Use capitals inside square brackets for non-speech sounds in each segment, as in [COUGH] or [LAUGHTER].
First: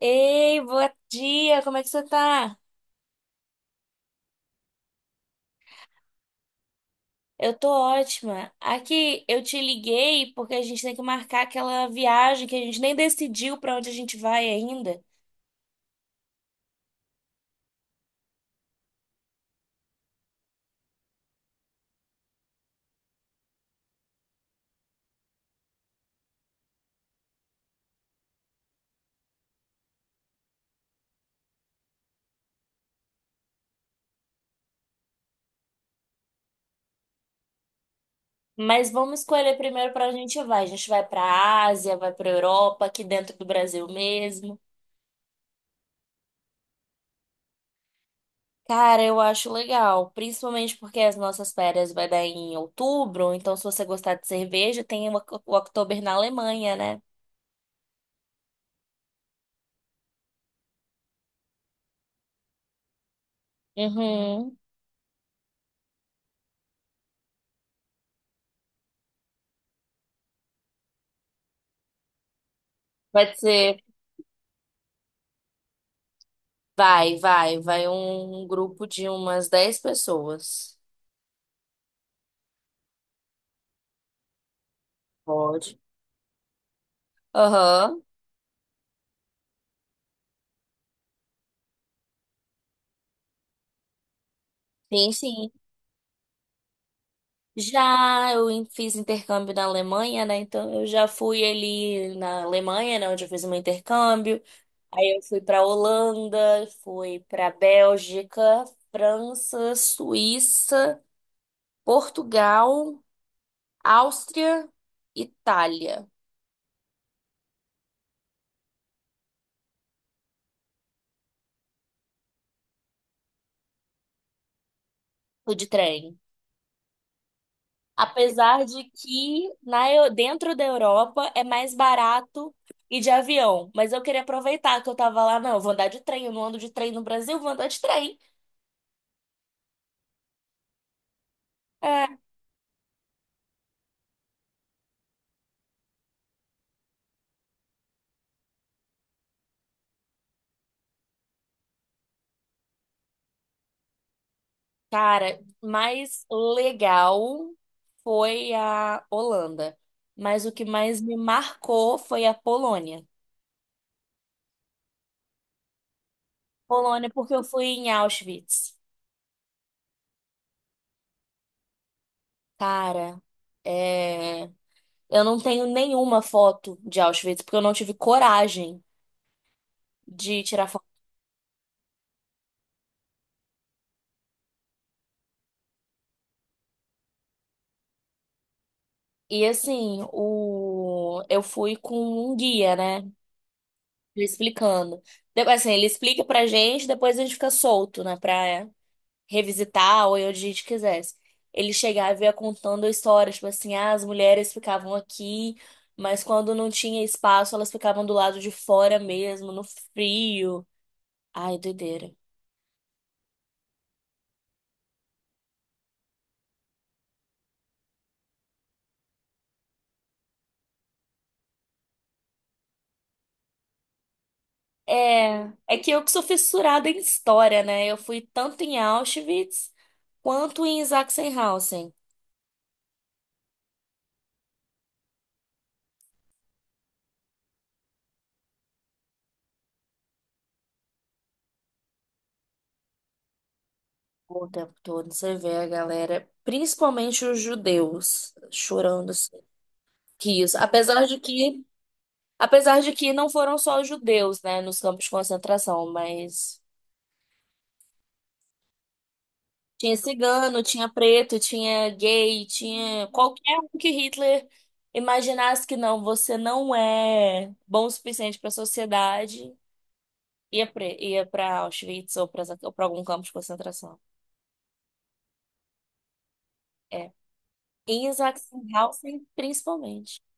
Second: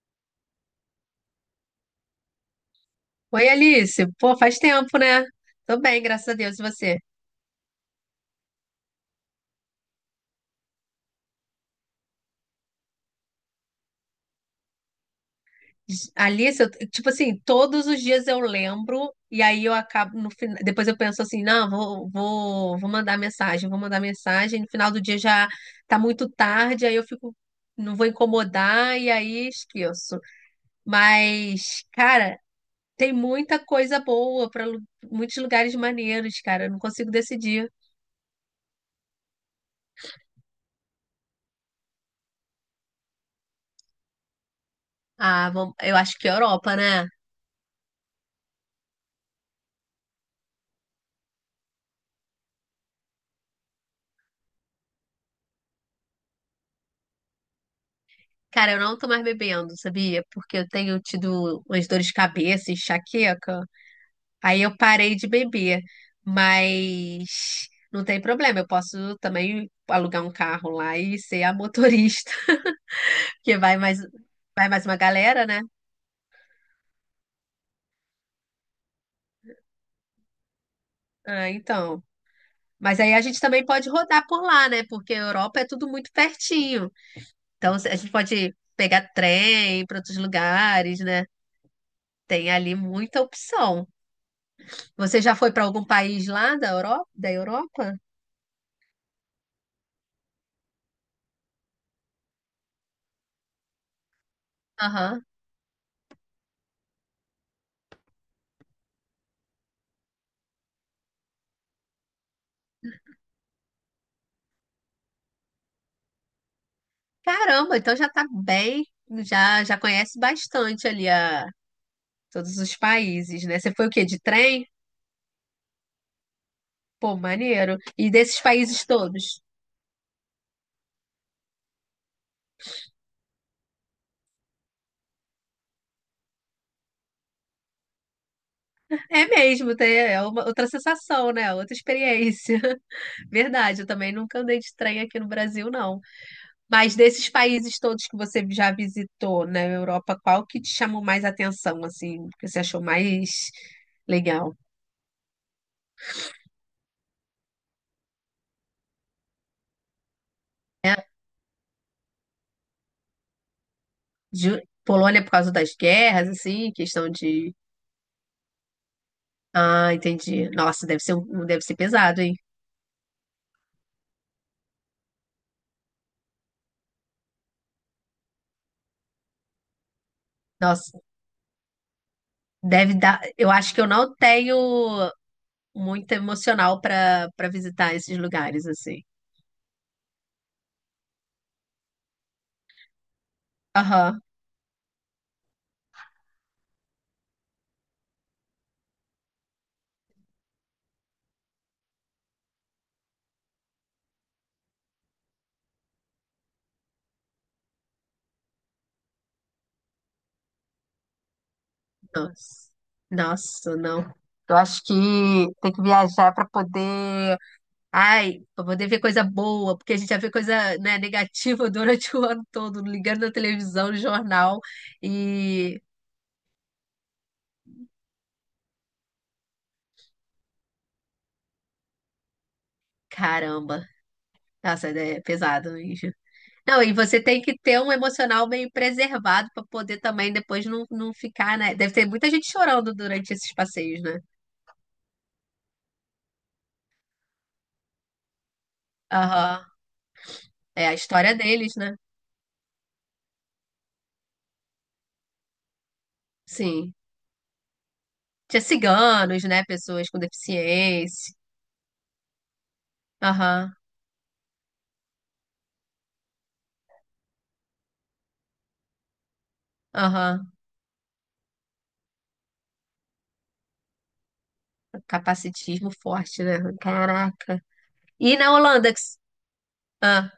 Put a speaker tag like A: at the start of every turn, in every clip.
A: Ei, bom dia, como é que você tá?
B: Oi, Alice. Pô, faz tempo, né? Tô bem, graças a Deus. E você?
A: Eu tô ótima. Aqui, eu te liguei porque a gente tem que marcar aquela viagem que a gente nem decidiu pra onde a gente vai ainda.
B: Alice, tipo assim, todos os dias eu lembro e aí eu acabo no final, depois eu penso assim, não, vou mandar mensagem, vou mandar mensagem. No final do dia já tá muito tarde, aí eu fico, não vou incomodar e aí esqueço. Mas, cara, tem muita coisa boa para muitos lugares maneiros, cara. Eu não consigo decidir.
A: Mas vamos escolher primeiro pra onde a gente vai. A gente vai pra Ásia, vai pra Europa, aqui dentro do Brasil mesmo.
B: Ah, vamos, eu acho que é Europa, né?
A: Cara, eu acho legal, principalmente porque as nossas férias vai dar em outubro, então se você gostar de cerveja, tem o Oktober na Alemanha, né?
B: Cara, eu não tô mais bebendo, sabia? Porque eu tenho tido umas dores de cabeça, enxaqueca.
A: Uhum.
B: Aí eu parei de beber. Mas não tem problema, eu posso também alugar um carro lá e ser a motorista,
A: Vai
B: [LAUGHS] que
A: ser
B: vai mais uma galera, né?
A: vai um grupo de umas 10 pessoas.
B: Ah, então. Mas aí a gente também pode rodar por lá, né? Porque a Europa é
A: Pode.
B: tudo muito pertinho. Então a
A: Aham.
B: gente pode pegar trem para outros lugares, né? Tem ali muita opção.
A: Sim,
B: Você já
A: sim.
B: foi para algum país lá da Europa? Da Europa?
A: Já eu fiz intercâmbio na Alemanha, né? Então eu já fui ali na Alemanha, né, onde eu fiz o meu intercâmbio. Aí eu
B: Aham.
A: fui para Holanda, fui para Bélgica, França, Suíça, Portugal, Áustria, Itália.
B: Caramba, então já tá bem, já conhece bastante ali a todos os países, né? Você foi o quê? De trem?
A: Fui de trem.
B: Pô, maneiro. E desses
A: Apesar de
B: países todos?
A: que dentro da Europa é mais barato ir de avião. Mas eu queria aproveitar que eu tava lá, não, eu vou andar de trem, eu não ando de trem no Brasil, eu vou andar de trem.
B: É mesmo, é uma outra sensação, né? Outra
A: É,
B: experiência. [LAUGHS] Verdade, eu também nunca andei de trem aqui no Brasil, não. Mas desses países todos que você já visitou na Europa, qual que te chamou mais atenção, assim, que você achou mais legal?
A: cara, mais legal foi a Holanda. Mas o que mais me marcou foi a Polônia.
B: Ju- Polônia por causa das guerras, assim, questão
A: Polônia, porque eu
B: de.
A: fui em Auschwitz.
B: Ah, entendi. Nossa, deve ser, deve ser pesado, hein?
A: Cara, é, eu não tenho nenhuma foto de Auschwitz, porque eu não tive coragem de tirar foto.
B: Nossa, deve dar. Eu acho que eu não tenho muito emocional para visitar esses lugares, assim.
A: E assim, eu fui com um guia, né?
B: Aham.
A: Me explicando. Assim, ele explica pra gente, depois a gente fica solto, né? Pra revisitar ou ir onde a gente quisesse. Ele chegava e ia contando histórias, tipo assim, ah, as mulheres ficavam aqui, mas quando não tinha espaço, elas ficavam do lado de fora mesmo, no frio. Ai, doideira.
B: Nossa. Nossa, não. Eu acho que tem que viajar para poder. Ai, para poder ver coisa boa, porque a gente já vê coisa, né, negativa [LAUGHS] durante o ano todo, ligando na televisão, no jornal.
A: É, é
B: E.
A: que eu que sou fissurada em história, né? Eu fui tanto em Auschwitz quanto em Sachsenhausen.
B: Caramba. Nossa, é pesado mesmo. Não, e você tem que ter um emocional meio preservado para poder também depois não ficar, né? Deve ter muita gente chorando durante esses passeios, né?
A: O tempo todo você vê a galera, principalmente os judeus, chorando assim,
B: Aham.
A: isso.
B: É a
A: Apesar de
B: história
A: que,
B: deles, né?
A: apesar de que não foram só os judeus, né, nos campos de concentração, mas
B: Sim. Tinha ciganos, né?
A: tinha
B: Pessoas com
A: cigano, tinha
B: deficiência.
A: preto, tinha gay, tinha qualquer
B: Aham,
A: um que Hitler imaginasse que não, você não é bom o suficiente para a sociedade,
B: aham.
A: ia para Auschwitz ou para algum campo de concentração.
B: Capacitismo forte, né?
A: É.
B: Caraca.
A: Em
B: E na Holanda
A: Sachsenhausen, principalmente.
B: ah.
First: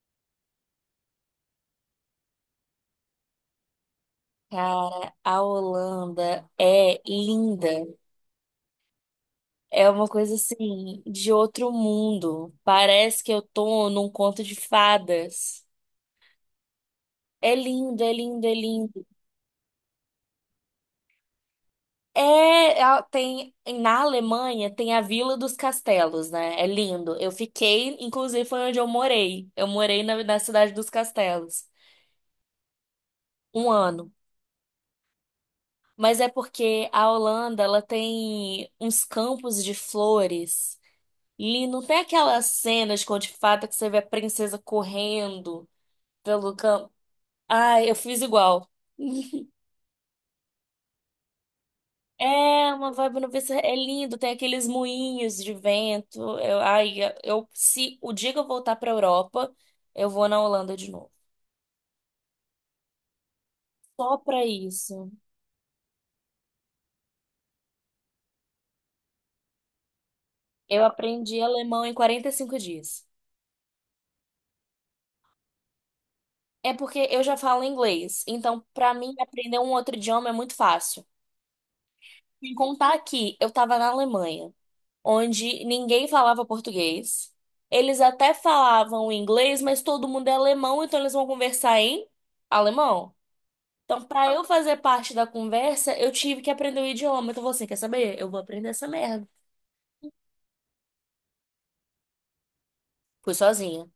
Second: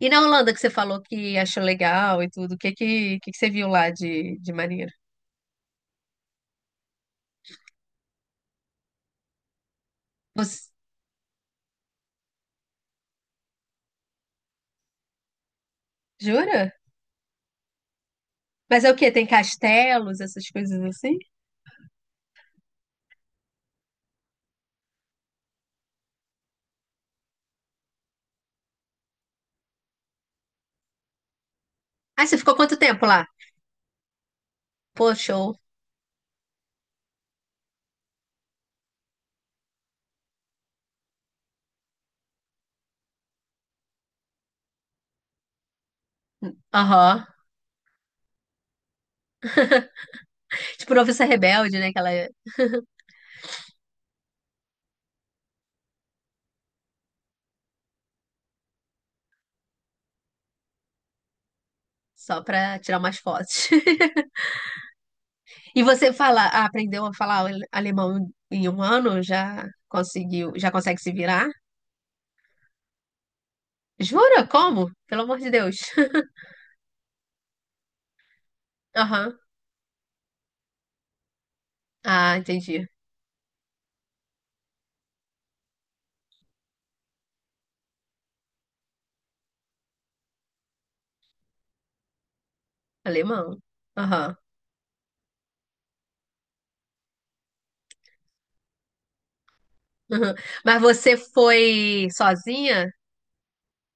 B: E na Holanda que você falou que achou legal e tudo, o que que você viu lá de maneiro?
A: Cara, a Holanda é linda. É uma coisa
B: Você...
A: assim de outro mundo. Parece que eu tô num conto de fadas.
B: Jura?
A: É lindo, é lindo, é
B: Mas é o
A: lindo.
B: quê? Tem castelos, essas coisas assim?
A: É, a- tem na Alemanha tem a Vila dos Castelos, né? É lindo. Eu fiquei, inclusive foi onde eu morei. Eu morei na cidade dos Castelos
B: Ah, você ficou quanto tempo lá?
A: um ano.
B: Pô, show.
A: Mas é porque a Holanda, ela tem uns campos de flores. Não tem aquelas cenas com de fato que você vê a princesa correndo pelo campo.
B: Aham.
A: Ai, eu fiz igual. [LAUGHS]
B: Tipo, noviça rebelde, né? Que ela é
A: É uma vibe no PC, é lindo, tem aqueles moinhos de vento. Eu, ai, eu se o dia que eu voltar pra Europa, eu vou na Holanda de novo.
B: só pra tirar umas fotos. [LAUGHS]
A: Só pra isso.
B: E você fala, ah, aprendeu a falar alemão em um ano? Já conseguiu, já
A: Eu
B: consegue se
A: aprendi
B: virar?
A: alemão em 45 dias.
B: Jura? Como? Pelo amor de Deus. [LAUGHS]
A: É porque eu já falo inglês, então pra mim
B: Aham.
A: aprender um outro idioma é muito fácil.
B: Ah,
A: Sem
B: entendi.
A: contar que eu tava na Alemanha, onde ninguém falava português. Eles até falavam inglês, mas todo mundo é alemão, então eles vão conversar em alemão.
B: Alemão.
A: Então, para
B: Aham.
A: eu fazer parte da conversa, eu tive que aprender o idioma. Então, você quer saber? Eu vou aprender essa merda.
B: Aham. Mas você foi sozinha?
A: Fui sozinha.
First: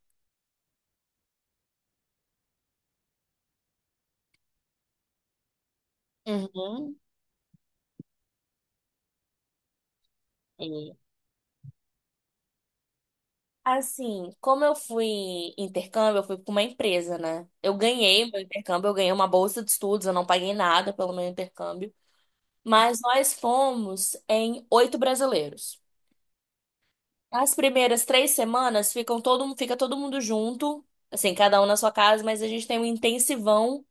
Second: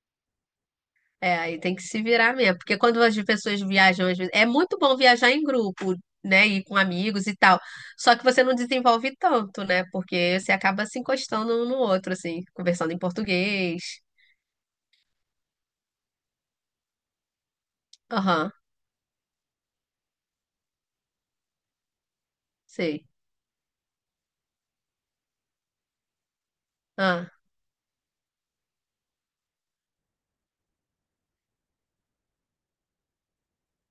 B: É, aí tem que se virar mesmo, porque quando as pessoas viajam, às vezes, é muito bom viajar em grupo, né, e com
A: Uhum.
B: amigos e tal. Só que você não desenvolve tanto, né? Porque você acaba
A: E,
B: se encostando um no outro, assim, conversando em português.
A: assim, como eu fui em intercâmbio, eu fui com uma empresa, né? Eu ganhei meu
B: Aham,
A: intercâmbio, eu ganhei uma bolsa de estudos, eu não paguei nada pelo meu intercâmbio. Mas
B: sei.
A: nós fomos em oito brasileiros.
B: Ah,
A: As primeiras 3 semanas fica todo mundo junto, assim, cada um na sua casa, mas a gente tem um intensivão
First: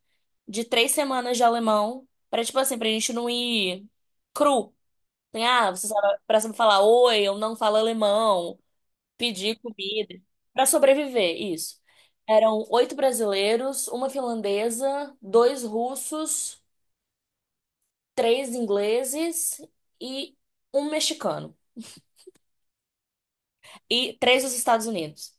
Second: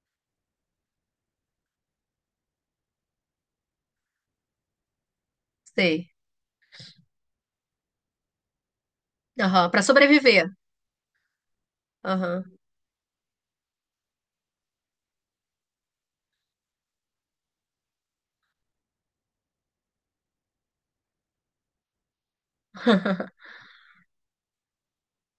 A: de 3 semanas de alemão pra tipo assim, pra gente não ir cru. Tem, ah, você
B: sei.
A: sabe, pra sempre falar oi, eu não falo alemão, pedir
B: Aham, pra
A: comida,
B: sobreviver.
A: pra sobreviver, isso.
B: Aham.
A: Eram oito brasileiros, uma finlandesa, dois russos, três ingleses e um mexicano.
B: [LAUGHS]
A: E três dos Estados Unidos.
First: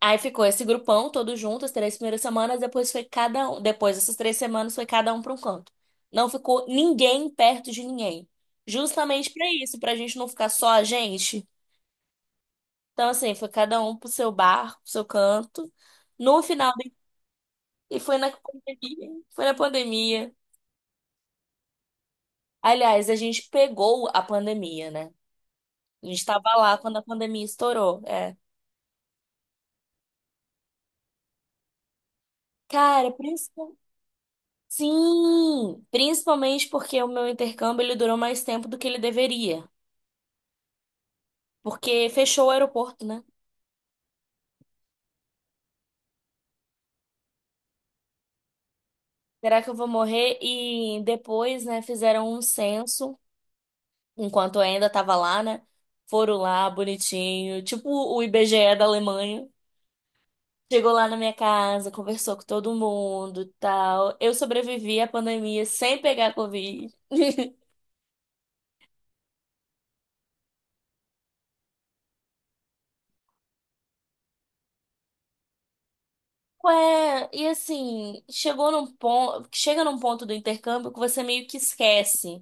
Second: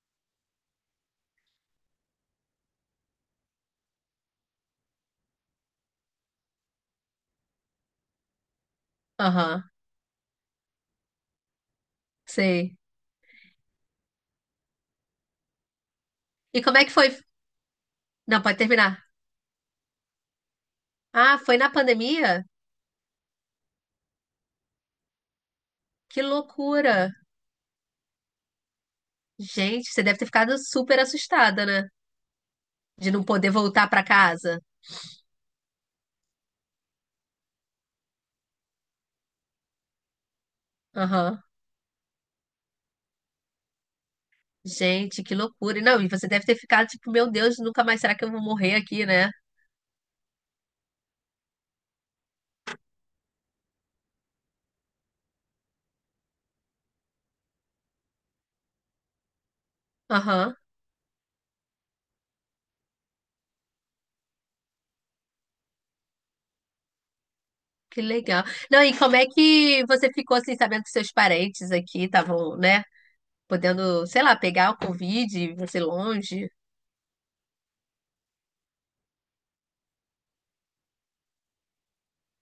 A: Aí ficou esse grupão todo junto, as 3 primeiras semanas, depois foi cada um. Depois dessas 3 semanas foi cada um para um canto. Não ficou ninguém perto de ninguém. Justamente para
B: Aham,
A: isso, para a gente não ficar só a gente.
B: sei.
A: Então, assim, foi cada um pro seu bar, pro seu canto. No
B: E
A: final,
B: como é que foi?
A: e foi na
B: Não, pode
A: pandemia.
B: terminar.
A: Foi na pandemia.
B: Ah, foi na pandemia?
A: Aliás, a gente pegou a pandemia, né? A
B: Que
A: gente tava lá
B: loucura.
A: quando a pandemia estourou. É.
B: Gente, você deve ter ficado super assustada, né?
A: Cara,
B: De não poder voltar pra casa.
A: sim, principalmente porque o meu intercâmbio ele durou mais tempo do que ele deveria,
B: Aham.
A: porque fechou o aeroporto, né?
B: Gente, que loucura. E não, e você deve ter ficado tipo, meu Deus, nunca mais será que eu vou morrer aqui, né?
A: Será que eu vou morrer? E depois, né, fizeram um censo, enquanto eu ainda tava lá, né? Foram lá, bonitinho, tipo o IBGE da Alemanha.
B: Aham,
A: Chegou lá na minha casa, conversou com todo mundo, tal. Eu sobrevivi à pandemia sem pegar Covid. [LAUGHS]
B: que legal. Não, e como é que você ficou assim, sabendo que seus parentes aqui estavam, né? Podendo, sei lá, pegar o Covid, e você longe?
A: Ué, e assim, chegou num ponto, chega num ponto do intercâmbio que você meio que esquece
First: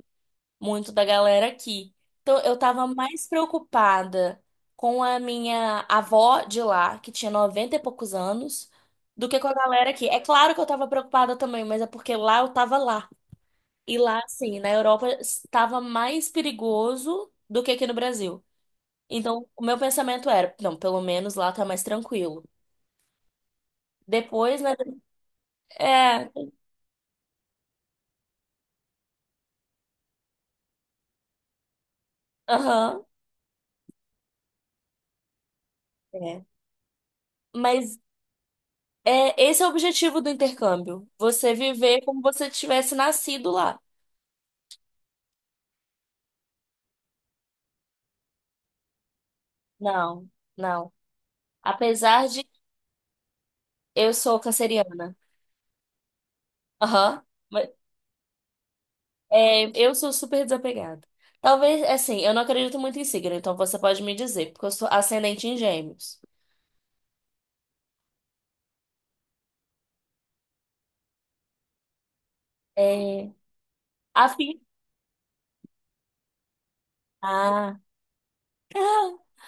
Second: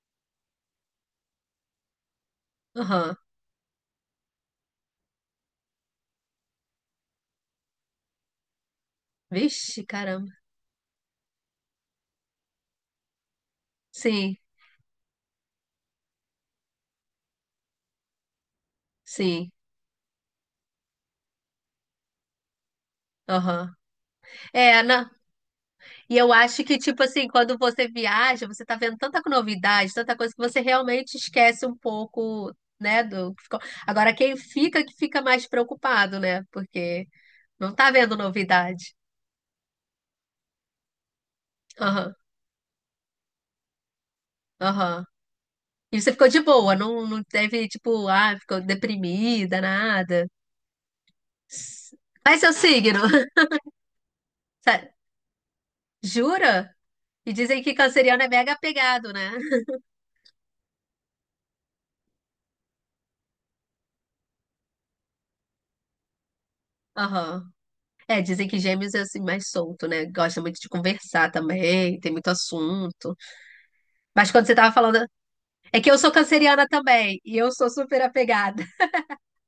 A: muito da galera aqui. Então, eu tava
B: Aham.
A: mais preocupada com a minha avó de lá, que tinha 90 e poucos anos, do que com a
B: Vixe,
A: galera aqui. É
B: caramba.
A: claro que eu tava preocupada também, mas é porque lá eu tava lá. E lá,
B: Sim,
A: assim, na Europa, estava mais perigoso do que aqui no Brasil. Então,
B: sim.
A: o meu pensamento era, não, pelo menos lá tá mais tranquilo.
B: Aham.
A: Depois, né?
B: É, não. E
A: É,
B: eu acho que, tipo assim, quando você viaja, você tá vendo tanta novidade, tanta coisa que você realmente esquece um pouco, né,
A: aham,
B: do que ficou. Agora, quem fica, que fica mais preocupado, né?
A: é.
B: Porque não tá
A: Mas
B: vendo novidade.
A: é, esse é o objetivo do intercâmbio. Você viver
B: Aham,
A: como você tivesse nascido lá.
B: aham. E você ficou de boa, não, não teve, tipo, ah, ficou deprimida, nada.
A: Não, não.
B: S-
A: Apesar
B: Qual é
A: de
B: seu signo? [LAUGHS]
A: eu sou
B: Sa-
A: canceriana.
B: Jura?
A: Aham.
B: E dizem
A: Mas,
B: que canceriano é mega apegado, né?
A: é, eu sou super desapegada. Talvez, assim, eu não acredito muito em signo, então você pode me dizer, porque eu sou ascendente em gêmeos.
B: Aham. É, dizem que gêmeos é assim mais solto, né? Gosta muito de conversar também, tem muito assunto.
A: É,
B: Mas quando você
A: afim.
B: tava falando. É que eu sou canceriana também, e eu sou
A: Ah,
B: super apegada.
A: ah, [LAUGHS]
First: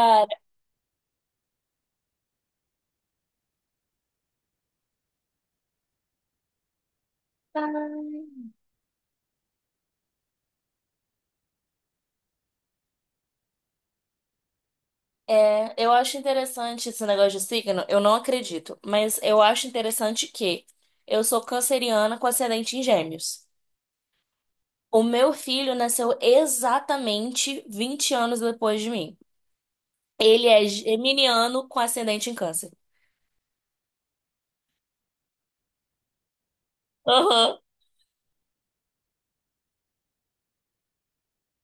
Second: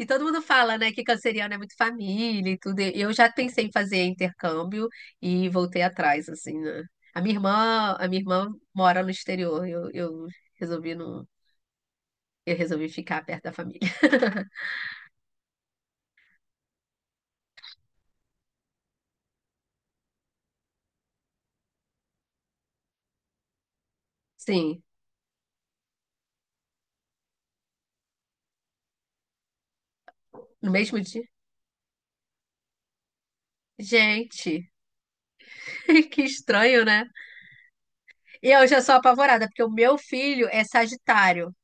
B: E todo mundo fala, né, que canceriano é muito família e tudo. E eu já pensei em fazer intercâmbio e voltei atrás, assim, né? A
A: Ah.
B: minha irmã mora no exterior. Eu resolvi não, eu resolvi ficar perto da família. [LAUGHS]
A: É, eu acho interessante esse negócio de signo, eu não acredito, mas eu acho interessante que eu sou canceriana com ascendente em gêmeos.
B: Sim,
A: O meu filho nasceu exatamente 20 anos depois de mim. Ele é
B: no mesmo dia.
A: geminiano com ascendente em câncer.
B: Gente, [LAUGHS] que estranho, né?
A: Aham.
B: E eu já sou apavorada, porque o meu filho é Sagitário.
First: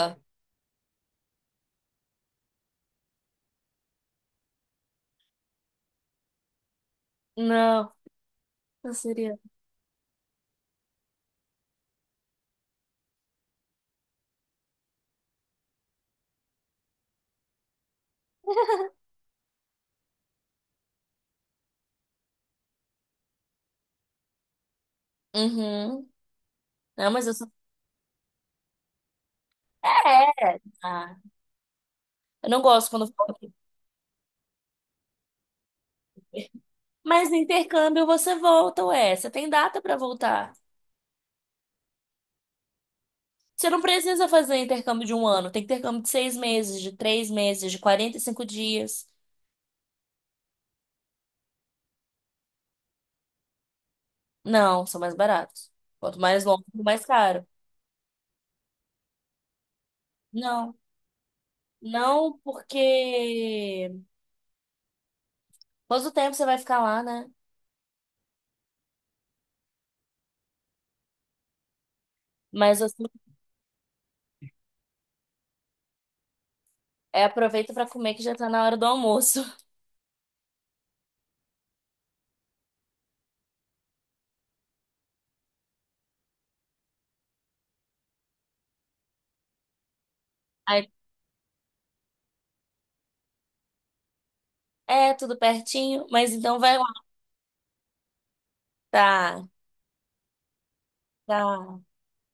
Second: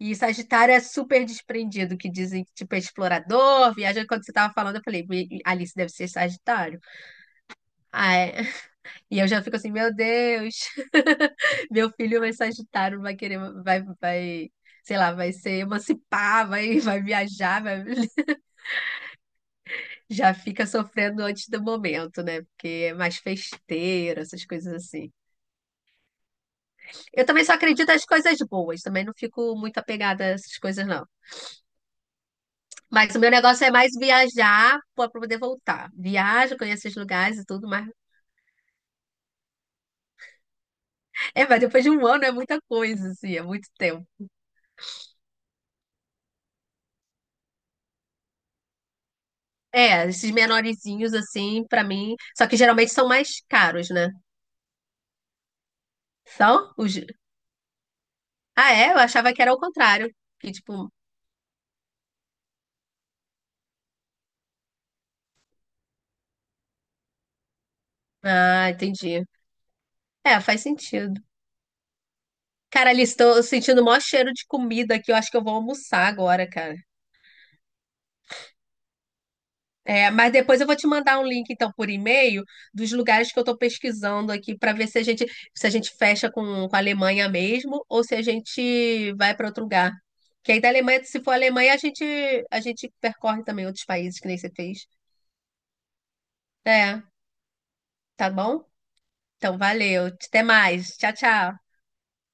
B: E Sagitário é super desprendido, que dizem que tipo é explorador, viaja. Quando você tava falando, eu falei, Alice deve ser Sagitário.
A: Não,
B: Ah, é. E eu
A: canceriano.
B: já fico assim, meu Deus, [LAUGHS] meu filho vai Sagitário, vai querer, sei lá, vai se emancipar, vai, [LAUGHS] vai viajar, vai... [LAUGHS] já fica sofrendo antes do momento, né? Porque é mais festeira, essas coisas assim.
A: Uhum. Não,
B: Eu
A: mas eu
B: também
A: sou.
B: só acredito nas coisas boas, também não fico muito apegada a essas
A: É.
B: coisas, não.
A: Ah, eu não gosto quando
B: Mas o meu
A: falo.
B: negócio é mais viajar para poder voltar. Viajo, conheço os
A: Mas no
B: lugares e tudo, mas
A: intercâmbio você volta, ué. Você tem data pra voltar.
B: é, mas depois de um ano é muita coisa, assim, é
A: Você
B: muito
A: não
B: tempo.
A: precisa fazer intercâmbio de um ano. Tem intercâmbio de 6 meses, de 3 meses, de 45 dias.
B: É, esses menorzinhos assim, pra mim, só que geralmente são mais caros, né?
A: Não, são mais baratos. Quanto mais longo,
B: São os
A: mais caro.
B: ah, é, eu achava que era o contrário, que
A: Não.
B: tipo,
A: Não, porque. Quanto tempo você vai ficar lá, né?
B: ah, entendi. É, faz sentido.
A: Mas
B: Cara, ali
A: assim.
B: estou sentindo o maior cheiro de comida aqui, eu acho que eu vou almoçar agora, cara.
A: É, aproveita pra comer que já tá na hora do almoço.
B: É, mas depois eu vou te mandar um link, então, por e-mail, dos lugares que eu estou pesquisando aqui para ver se a gente, se a gente fecha com a Alemanha mesmo ou se a gente vai para outro lugar. Que aí da
A: Aí,
B: Alemanha, se for a Alemanha, a gente percorre também outros países que nem você fez.
A: é, tudo pertinho, mas então vai lá.
B: É, tá bom?
A: Tá,
B: Então, valeu. Até mais. Tchau, tchau.
A: tá.